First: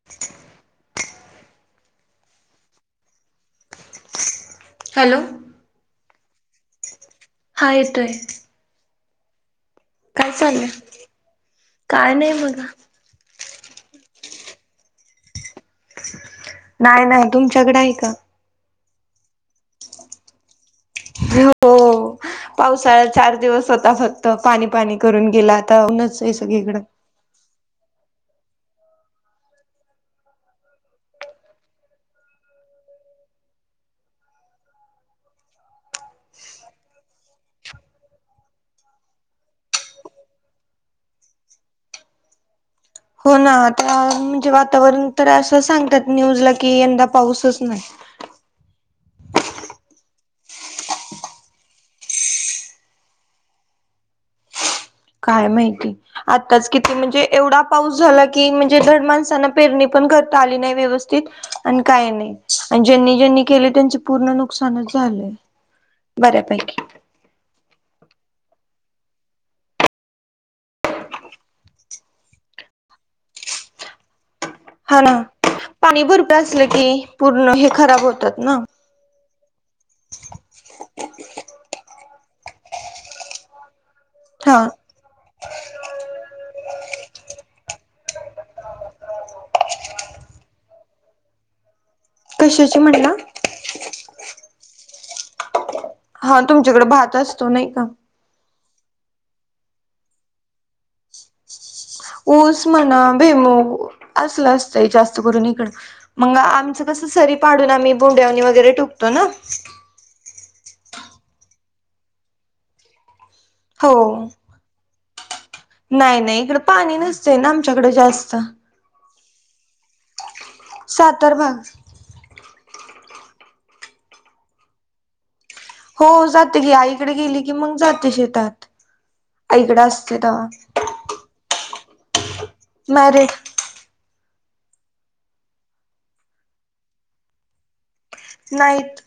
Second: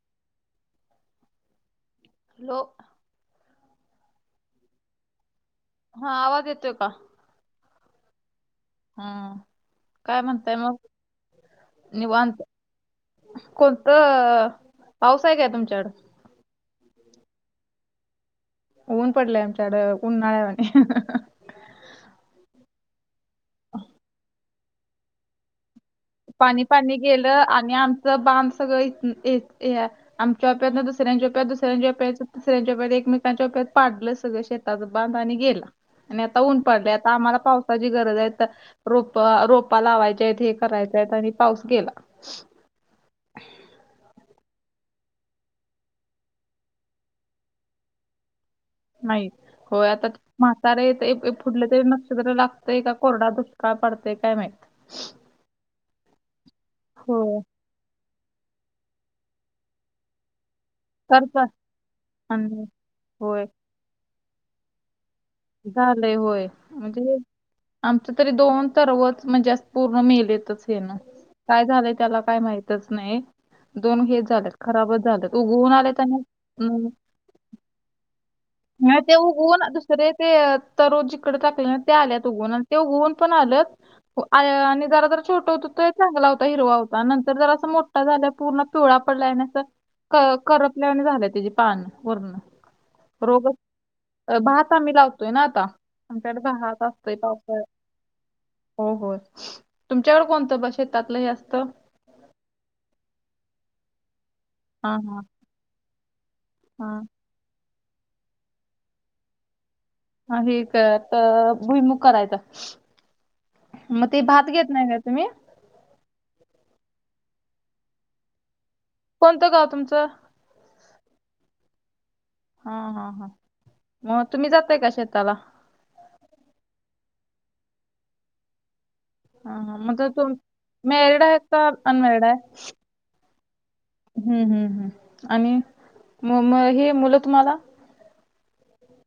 [inaudible] Low. Hello. हा आवाज येतोय का. हा येतोय. हम्म काय म्हणताय मग काय नाही निवांत. बघा कोणतं पाऊस आय काय तुमच्याकड? नाही नाही तुमच्याकडं आहे का? ऊन पडलंय आमच्याकड ऊनाळ्यावाणी अ हं हं. हो पावसाळा चार दिवस होता फक्त पाणी पाणी करून गेलाय. आता ऊनच आहे पाणी सगळीकडं. पाणी गेलं आणि आमचं बांध सगळं इ त या आमच्या प्यात ना दुसऱ्यांच्याोप्यात दुसऱ्यांच्याप्यात तिऱ्यांच्याप्यात एकमेकच्याप्यात पाडलं सगळं शेत. त्यात बांध आणि गेला आणि आता ऊन पडलयं आता आम्हाला पावसाची गरज आहे तर रोपं रोपा लावायच्या आहेत हे करायचे आहेत आणि पाऊस गेला. हो ना आता म्हणजे वातावरण तर असं सांगतात न्यूजला की यंदा पाऊसच नाही. नाहीत होय आता म्हातार येतयं पुुढलं ते नक्षत्र लागतेय का कोरडा दुष्काळ पडतय काय माहित. काय माहिती आत्ताच किती म्हणजे हो एवढं आप पाऊस झाला की म्हणजे धड माणसांना पेरणी पण करता आली नाही व्यवस्थ तीत करतात आणि काही नाही आणि ज्यांनी ज्यांनी होय केलयं त्यांचे पूर्ण नुकसानच झालंयं. झालयं होय म्हणजे आमच तरी दोन तरवच म्हणजे अस पूर्ण मेलेतच हेन. काय झालंय त्याला काय माहितच नाही दोन हेच झाल्यात. हा खराबचं ना झालंत उगवून आलेत पाणी आणि भरपूर असलं की पूर्ण हे खराब होतात ना. ह ते उगऊन दुसरे ते तरु जिकडं टाकल्यात ना ते आल्यात उगवुन आणि ते उगवून पण आल्यात. आय हा आणि जरा जर छोटं होत त चांगला होता हिरवा होता नंतर जरासं मोठा झाला पूर्ण पिवळा पडलाय आणि असं करपल्यानी झालंय त्याजी पान वरण. कशाची म्हणला. अ भात आम्ही लावतोय ना आता, हा आमच्याकडे भात तुमच्याकडे असतोय असतो पावसाळ्यात. नाही का हो होय. तुमच्याकडे कोणतं बसे शेतातलं हे असतं? ऊस म्हणा, भुईमूग असलं असं सई हा जास्त हा करून इकडं, मग आमचं हा कसं सरी पाडून आम्ही भोंड्यावरणी वगैरे टुकतो ना. ह हेक तर अ भुईमुग करायचं, हो मग ते भात घेत नाही त्यात. तुम्ही नाही नाही इकडं पाणी नसतय ना आमच्याकडें जास्त. कोणत गाव तुमचं. सातर भाग हा हा हा मग तुम्ही जातय का शेताला. हो जाते गी आईकडे गेली की मग जाते शेतात. हा ह आईकडे म असते तुम तेव्हा मॅरिड आहेत का अनमॅरिड आहे. मॅरिड. हम्म हम्म हम्म आणि म म हे मुलं तुम्हाला. नाईत.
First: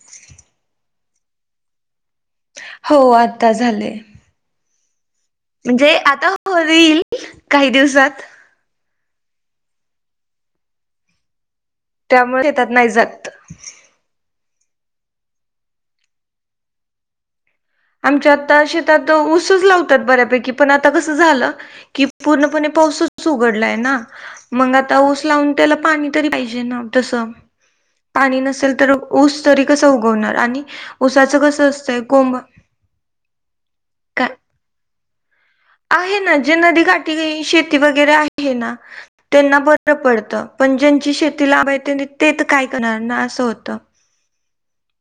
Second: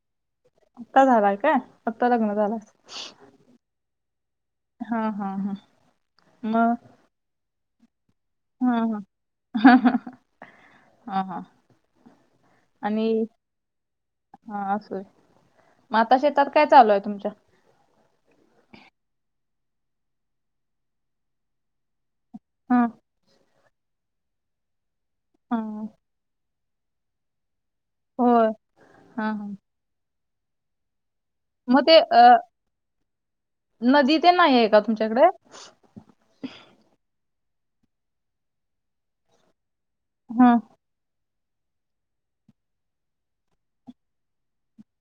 आत्ता झालाय का आत्ता लग्न. झालं असेल. हो आता झाले. हा हा हा. म्हणजे आता हो होरील काही दिवसात. हम्म ह हा हा हा हा हा. त्यामुळे त्यात नाही जात. हा असोय म आाता शेतात काय चालू आहे तुमच्या? आमच्या आता शेतात ऊसच लावतात बऱ्यापैकी पण आता कसं झालं की पूर्णपणे हां पाऊसच उघडलाय ना मंग आता ऊस लावून त्याला हां पाणी तरी पाहिजे. जे न तसं आणि होय. नसेल तर हां ऊस हां तरी. कसं उगवणार आणि उसाचं कसं मग ते असतंय अ, कोंब. नदी काय ते नाही आहे का तुमच्याकडे. आहे ना जे नदी काठी घई शेती वगैर आहे ना त्यांना ब र पडत हां पण ज्यांची शेती लांब आहे त्यांनी ते त काय करनार न असं होत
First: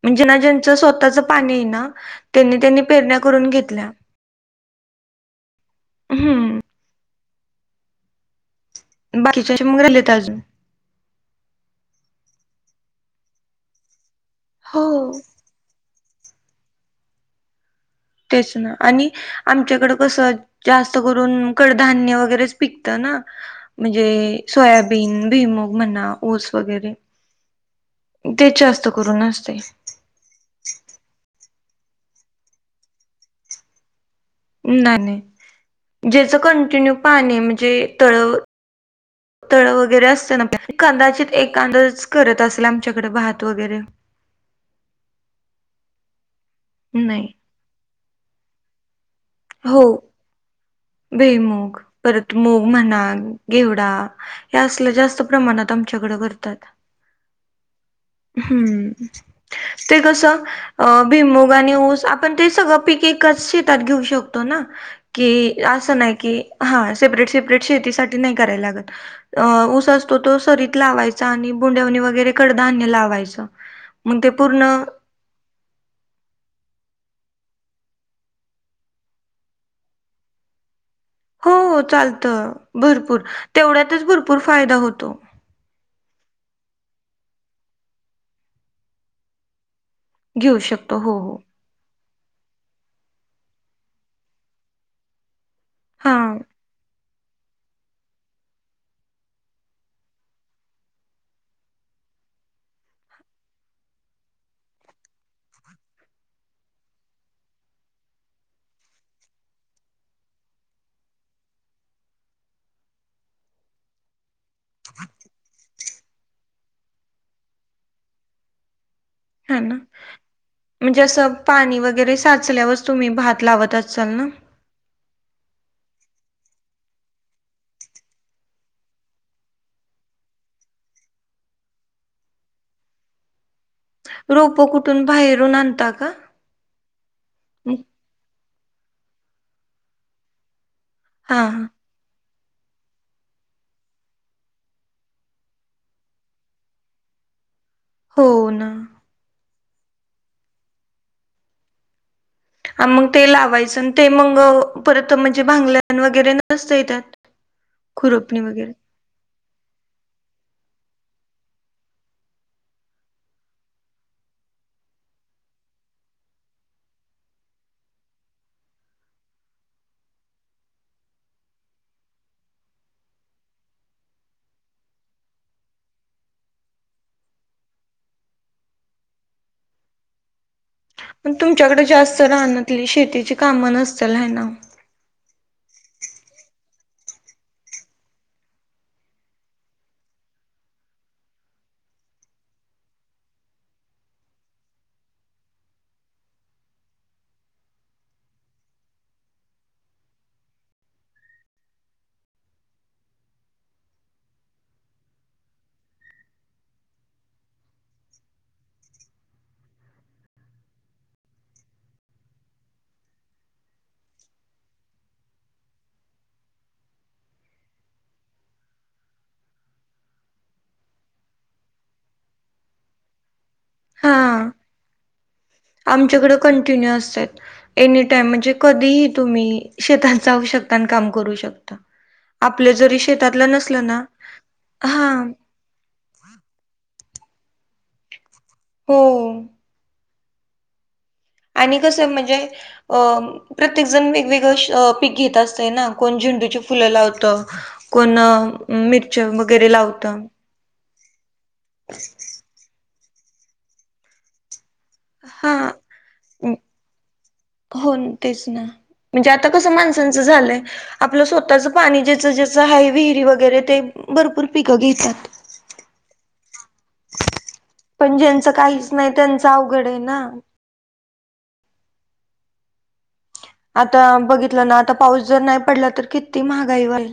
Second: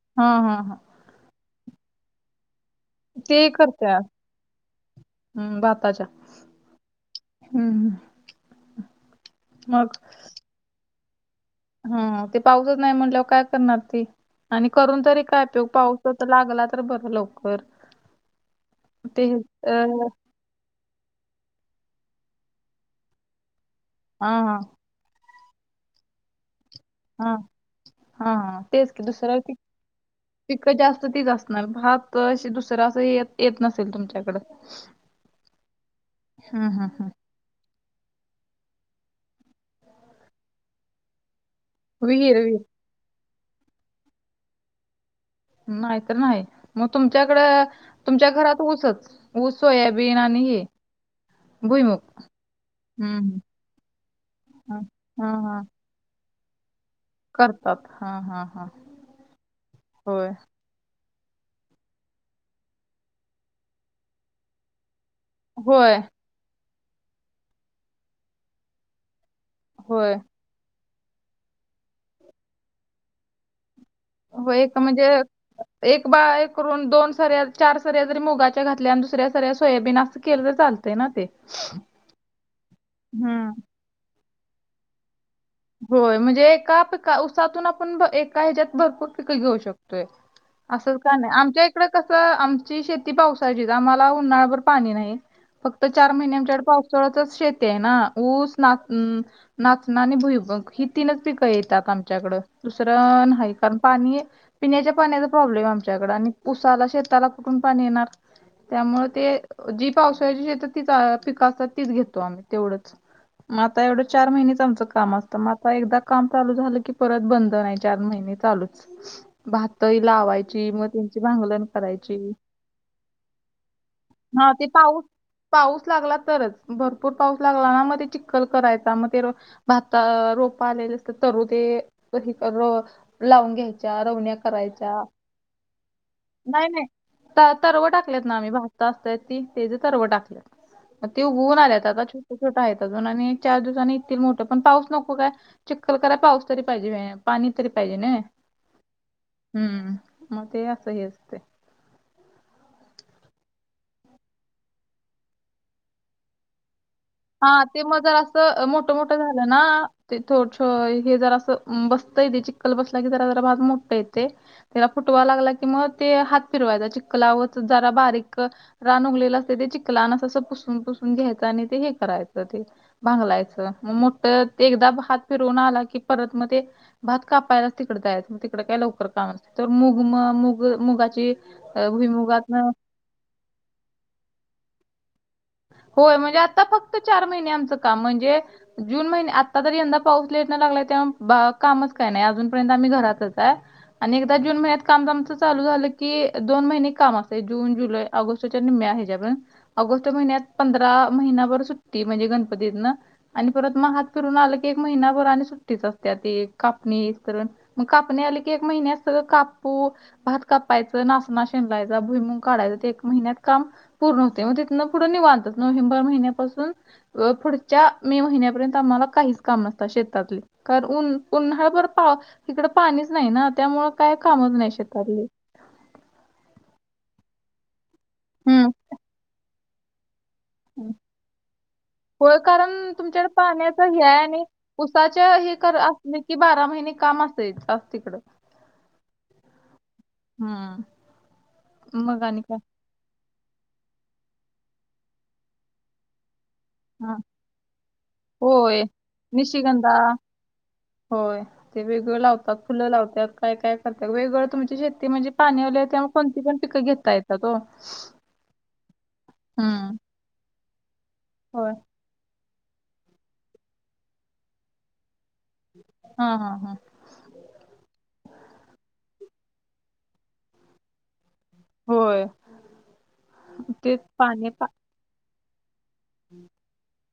म्हणजे ना हां हां ज्यांच हां स्वतचं. पाणी आहे ना त्यांनी त्यांनी पेरण्या करून घेतल्या. हम्म भाताच्या हम्म हम्म ह. बाकीच्यांचे मग राहिलेत अजून हा हा ते पाऊसच नाही म्हटल्यावर काय करणार ती आणि हो करून तरी काय पेऊ पाऊ. तो तर लागला तर बरं लवकर. तेच ना आणि ते अ, आमच्याकडं कसं. जास्त करून कडधान्य वगैरेच पिकत ना म्हणजे हा हा सोयाबी बेन भुईमूग म्हणा ऊस वगैरे हा हा ते हा जास्त तेच की करून दुसऱ्याला असते पीक पिकं जास्त तीच असणार भााप अश दुसरं असं येत येत नसेल तुमच्याकड. नाही नाही ज्याच हम्म हम्म कंटिन्यू हम्म पाणी म्हणजे टळव. तळ वगैरे असते ना कांदाचित एक कांदाच विहीर करत विहीर असल्या. त्याच्याकडे भात वगैरे. नाही तर नाही मग नाही तुमच्याकडं तुमच्या घरात ऊसच. हो सोयेबीन आणि ये. भुईमूग परत मूग म्हणा गेवडा हम्म. यासलं जास्त हा हा हा प्रमानात आ आमच्याकड करतात. करतात हा हा हा हम्म ते होय कसं. अ भिमुग आणि ऊस आपण ते सगळं पिक एकच शेतात घेऊ शकतो ना की. होय असं नाही कि हा सेपरेट सेपरेट शेतीसाठी नाही कराय लागत. अ ऊस होय असतो तो सरीत लावायचा आणि बुंडवणी वगैरे कडधान्य लावायचं. मग ते पूर्ण होय का म्हणजे. एक बाये करून दोन सऱ्या चार सर्या जरी मुगाच्या घातल्या आणि दुसऱ्या सऱ्या सोयाबीन अस केलं तर चालतय ना ते? हो चालतं भरपूर हम्म. तेवढ्यातच भरपूर फायदा होतो. होय म्हणजे एका पिक उसातून आपण एका ह्याच्यात भरपूर पिक घेऊ शकतो. घेऊ शकतो असंच का हो हो नाही आमच्या. त कस आमची शेती पावसाळची आम्हाला उन्हाळ्याभर पाणी नाही. फक्त चार हा महिन्यांमच्याकडे पावसाळ्याचच शेत आहे ना ऊस नाच नाचणं आणि भुई. मग ही तीनच पिकं येतात आमच्याकडं दुसरं नाही कारण पाणी. पिण्याच्या पाण्याचा प्रॉब्लेम आहे आमच्याकं आणि पुसाला शेताला कुठून पाणी येणार. त्यामुळे ते जी पावसाळ्याची शेतात तीच पिक असतात तीच घेतो आम्ही तेवढंच. म आता एवढं चार महिने. तुमचं काम मग आ एक काम चालू झालं की परत बंद नाही चार महिने चालूच. हा ना. भातही लावायची मग म्हणजे त्यांची असं भांगलण पाणी करायची वगैरे साचल्यावरच तुम्ही भात लावत असाल ना? ह. ते पाऊस. पाऊस लागला तरच भरपूर पाऊस लागला ना मग ते चिखल करायचा मग ते भात तर रोप आल्या नसते तरुते कधी परत लावून घेत रोप कुठून बाहेरून आणता का? नाही नाही तरव टाकलेत ना आम्ही भजता असतय ती ते ज तरव टाकलेत. ते हा उघवून आलेत आता छोटे छोटा आहेत अजून आणि चार दिवसाांनी इथ मोठं पण पाऊस. नको काय चिक्खल क राय पाऊस तरी पाहिजे पाणी तरी पाहिजे ना. हो ना हम्म मग ते असं ह असतं. हा मग ते लावायचं आणि ते मग परत म्हणजे भांगल्या वगैरे नसते त्यात. हा ते माझं असं मो मोठ मोठ मोठ झालं ना ते थोडस हे जरा असं बसतं ते चिककल बसला की जरा जरा भात मो येते त्याला फुटवा लागला की मग ते हात फिरवायचा चिखला व जरा बारीक. रान उगलेलं असते ते चिकलान अस असं पुसून पुसून घ्यायचं आणि ते हे करायचं ते. भांगलायचं मग मोठ ते एकदा हात फिरवून आला की परत मग ते. भात कापायलाच तिकड जायचं मग तिकडे काय लवकर काम असते तर मुग म मूग मुगाची मण तुमच्याकडे अं, जास्त भुईमुगातनं राहनाली शेतीची कामं नसतीलल आहे ना. होय म्हणजे आता फक्त चार महिने आमचं काम म्हणजे. जून महिने आत्ता तरी यंदा पाऊस लेट न लागलाय ते हा कामच काय नाही अजूनपर्यंत आम्ही घरातच आहे. आणि एकदा जून महिन्यात काममच चालू झालं की दोन महिने काम असे जून जुलै ऑगस्ट च्या निम्म्या ह्याच्यापर्यंत ऑगस्ट महिन्यात पंधरा महिनभर सुट्टी म्हणजे गणपतीतना. आणि परत मग हात फिरून आलं की एक महिनाभर आणि सुट्टीच असते त कापणी तरण. मग कापणे आले की एक महिन्या अस कापू. भात कापायच नाशना शेनलायचा भुईमंग काढायच ते एक महिन्यात काम पूर्ण होते. मग ते न पुढे निवांतात नोव्हेंबर महिन्यापासून. पुढच्या मे महिन्यापर्यंत आम्हाला काहीच काम नसतात शेतातले. कारण उन उन्हाळ बर पाव इकडं पाणीच नाही ना त्यामु काय कामच नाही शेतातले. आमच्याकड कंटिन्यू असत एनीटाइम म्हणजे हम्म. कधीही तुम्ही. शेतात जाऊ शक तन काम करू शकतात, होय आपलं कारण जरी तुमच्याकडे शेतातलं नसल ना हा. तर असलं की बारा महिने काम असायचं आत्तिकड. हो. हम्म. आणि कसं मग म्हणजे आणि काय? अं प्रत्येक जण वेगवेगळे पीक घेत असतंय ना. कोण झेंडूचे फुलं हां. लावत, कोण होय. मिरच वगैरे निशिगंधा लावत. होय ते वेगळं लावतात फुलं लावतात काय काय करतात वेगळं तुम शेती म्हणजे हा पाणी हे हूलय त्यामुळे कोणती म- पण पिकं घेतताय हो तेच ना म्हणजे आता कस हम्म. माणसांचं झालंय आपलं स्वतःच होय पाणी ज्याच. ज हाई विहिरी वगैरे ते भरपूर पिकं घेतात. हा, हा, हा. पण ज्यांचं काहीच नाही त्यांचं अवघड आहे ना. होय. ते आता पाणी बघितलं पा ना आता पाऊस जर नाही पडला, तर किती महागाई व्हईल.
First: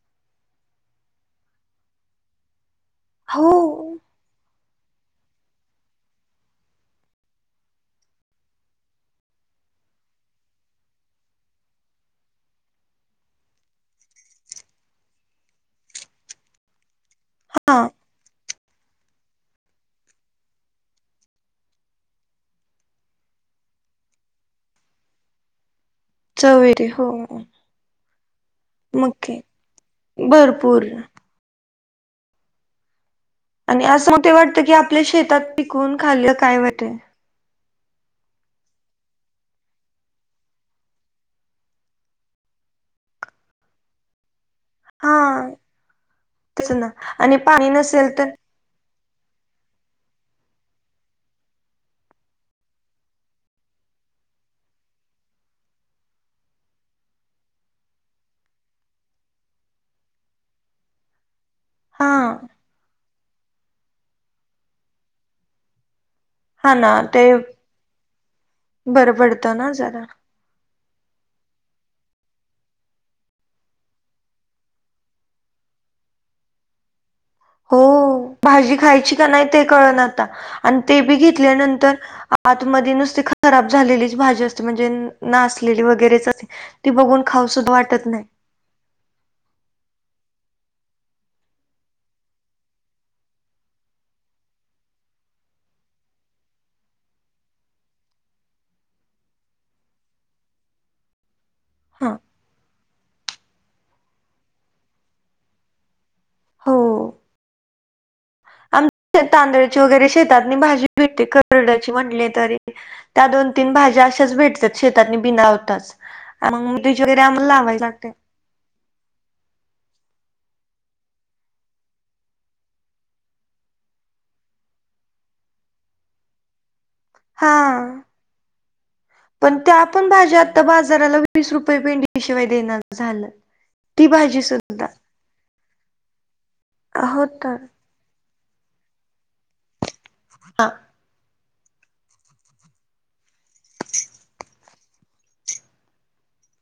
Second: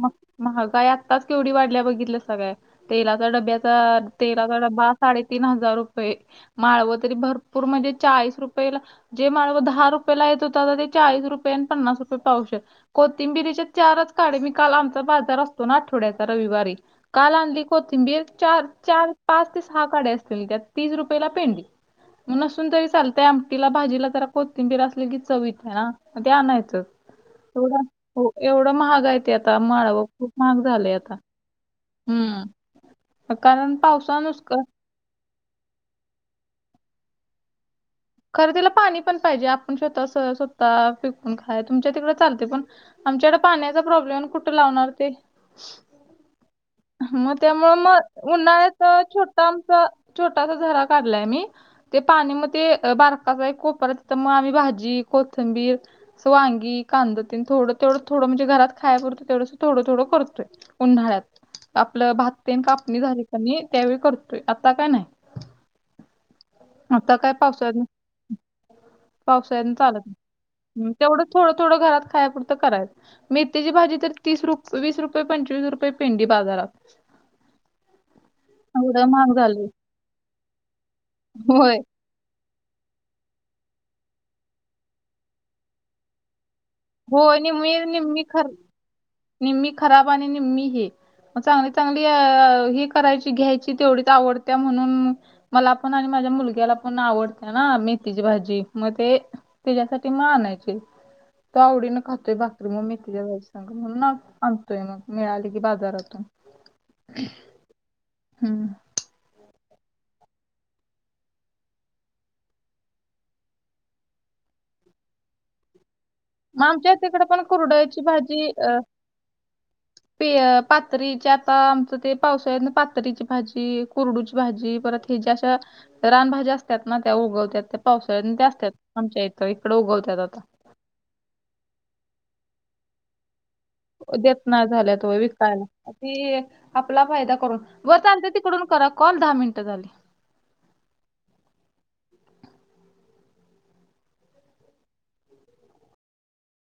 म महागाई आत्ताच केवढी वाढल्या बघितल्यासा काय? तेलाचा हो डब्याचा तेलाचा डब्बा साडेतीन हजार रुपये, माळव तरी भरपूर म्हणजे चाळीस रुपयेला जे माळव दहा रुपयेला येत होत आता ते चाळीस रुपये आणि पन्नास रुपये पावशेर. कोथिंबिरीच्या चारच काड्या मी काल आमचा बाजार असतो ना आठवड्याचा रविवारी, काल आणली हा कोथिंबीर चार चार पाच ते सहा काड्या असतील त्यात तीस रुपयेला पेंडी. मग नसून तरी चालतंय आमटीला, भाजीला जरा कोथिंबीर असली की चव येती ना. मग ते चव आणायचं. येते हो तेवढं हो एवढं महाग मग आहे ते काय आता माळव खूप महाग भरपूर झालंय आता. हम्म, कारण आणि असं मग पावसान ते नुसकं वाटतं की आपल्या शेतात पिकवुन खाल्लं काय वाईट हाय. खरं तिला पाणी पण पाहिजे. आपण शेतात स्वतः पिकून खाय तुमच्या तिकड चालते पण आमच्याकडं पाण्याचा प्रॉब्लेम आणि कुठे लावणार? ते हा तेच ना मग आणि पाणी त्यामुळं नसेल तर मग उन्हाळ्यात तर छोट आमच छोटासा झरा काढलाय मी ते पाणी मग ते बारकासा एक कोपरा तिथं मग आम्ही भाजी, कोथंबीर असं वांगी, कांद तेन थोडं तेवढं थोडं म्हणजे घरात खाया पुरतं तेवढंस थोडं थोडं करतोय. उन्हाळ्यात. हा आपलं भात तेन कापणी झाली की नई त्यावेळी करतोय, आता काय नाही. हा ना आता ते काय पावसाळ्यात बरं पडतं ना पावसाळ्यात चालत जरा नाही. हम्म तेवढं थोडं थोडं घरात खाया पुरतं परं करायच. मेथीची भाजी तर तीस रु वीस रुपये, पंचवीस रुपये पेंडी बाजारात. हो भाजी एवढं खायची का महाग नाही ते झालंय. कळ ना आता आणि ते बी होय. घेतल्यानंतर आतमध्ये नुसती खराब झालेलीच भाजी असते. म्हणजे नासलेली वगैरेच अशी ती बघून होय खाऊ निम्मी सुद्धा वाटत निम्मी नाही. खर निम्मी खराब आणि निम्मी हे मग चांगली चांगली अ ही करायची घ्यायची तेवढीच आवडत्या म्हणून मला पण आणि माझ्या मुलग्याला पण आवडत्या ना मेथीची भाजी. मग ते तेच्यासाठी मग आणायची. तो आवडीने हा खातोय भाकरी, मग मेथीच्या भाजीसंग म्हणून ना आणतोय मग मिळाली की बाजारातून. हो हम्म. ते तांदळाची वगैरे शेतातनी भाजी भेटते करडाची म्हटली तरी. त्या दोन तीन भाज्या अशाच भेटतात शेतातनी बिना लावताच. मग आमच्या मेथीची वगैरे तिकड पण आम्हाला लावायला कुरडयाची लागते. भाजी अ ते पातरीचे आता आमचं ते पावसाळ्या पातरीची भाजी, कुरडूची भाजी परत ती ज्या अशा रानभाज्या अस त्यातनं त्या उगवत्यात त्या हा. पावसाळ्यात तेन असत्यात आमच्या इथं पण इकडे त्या पण उगवत्यात आता. भाज्या आता बाजाराला वीस रुपये पेंडीशिवाय दिना झालेत. देत नाही झाल्यात होय विकायला. ती आपला हो फायदा तर. करून होता ना ते तिकडून करा कॉल दहा मिनिटं झाली. [unintelligible]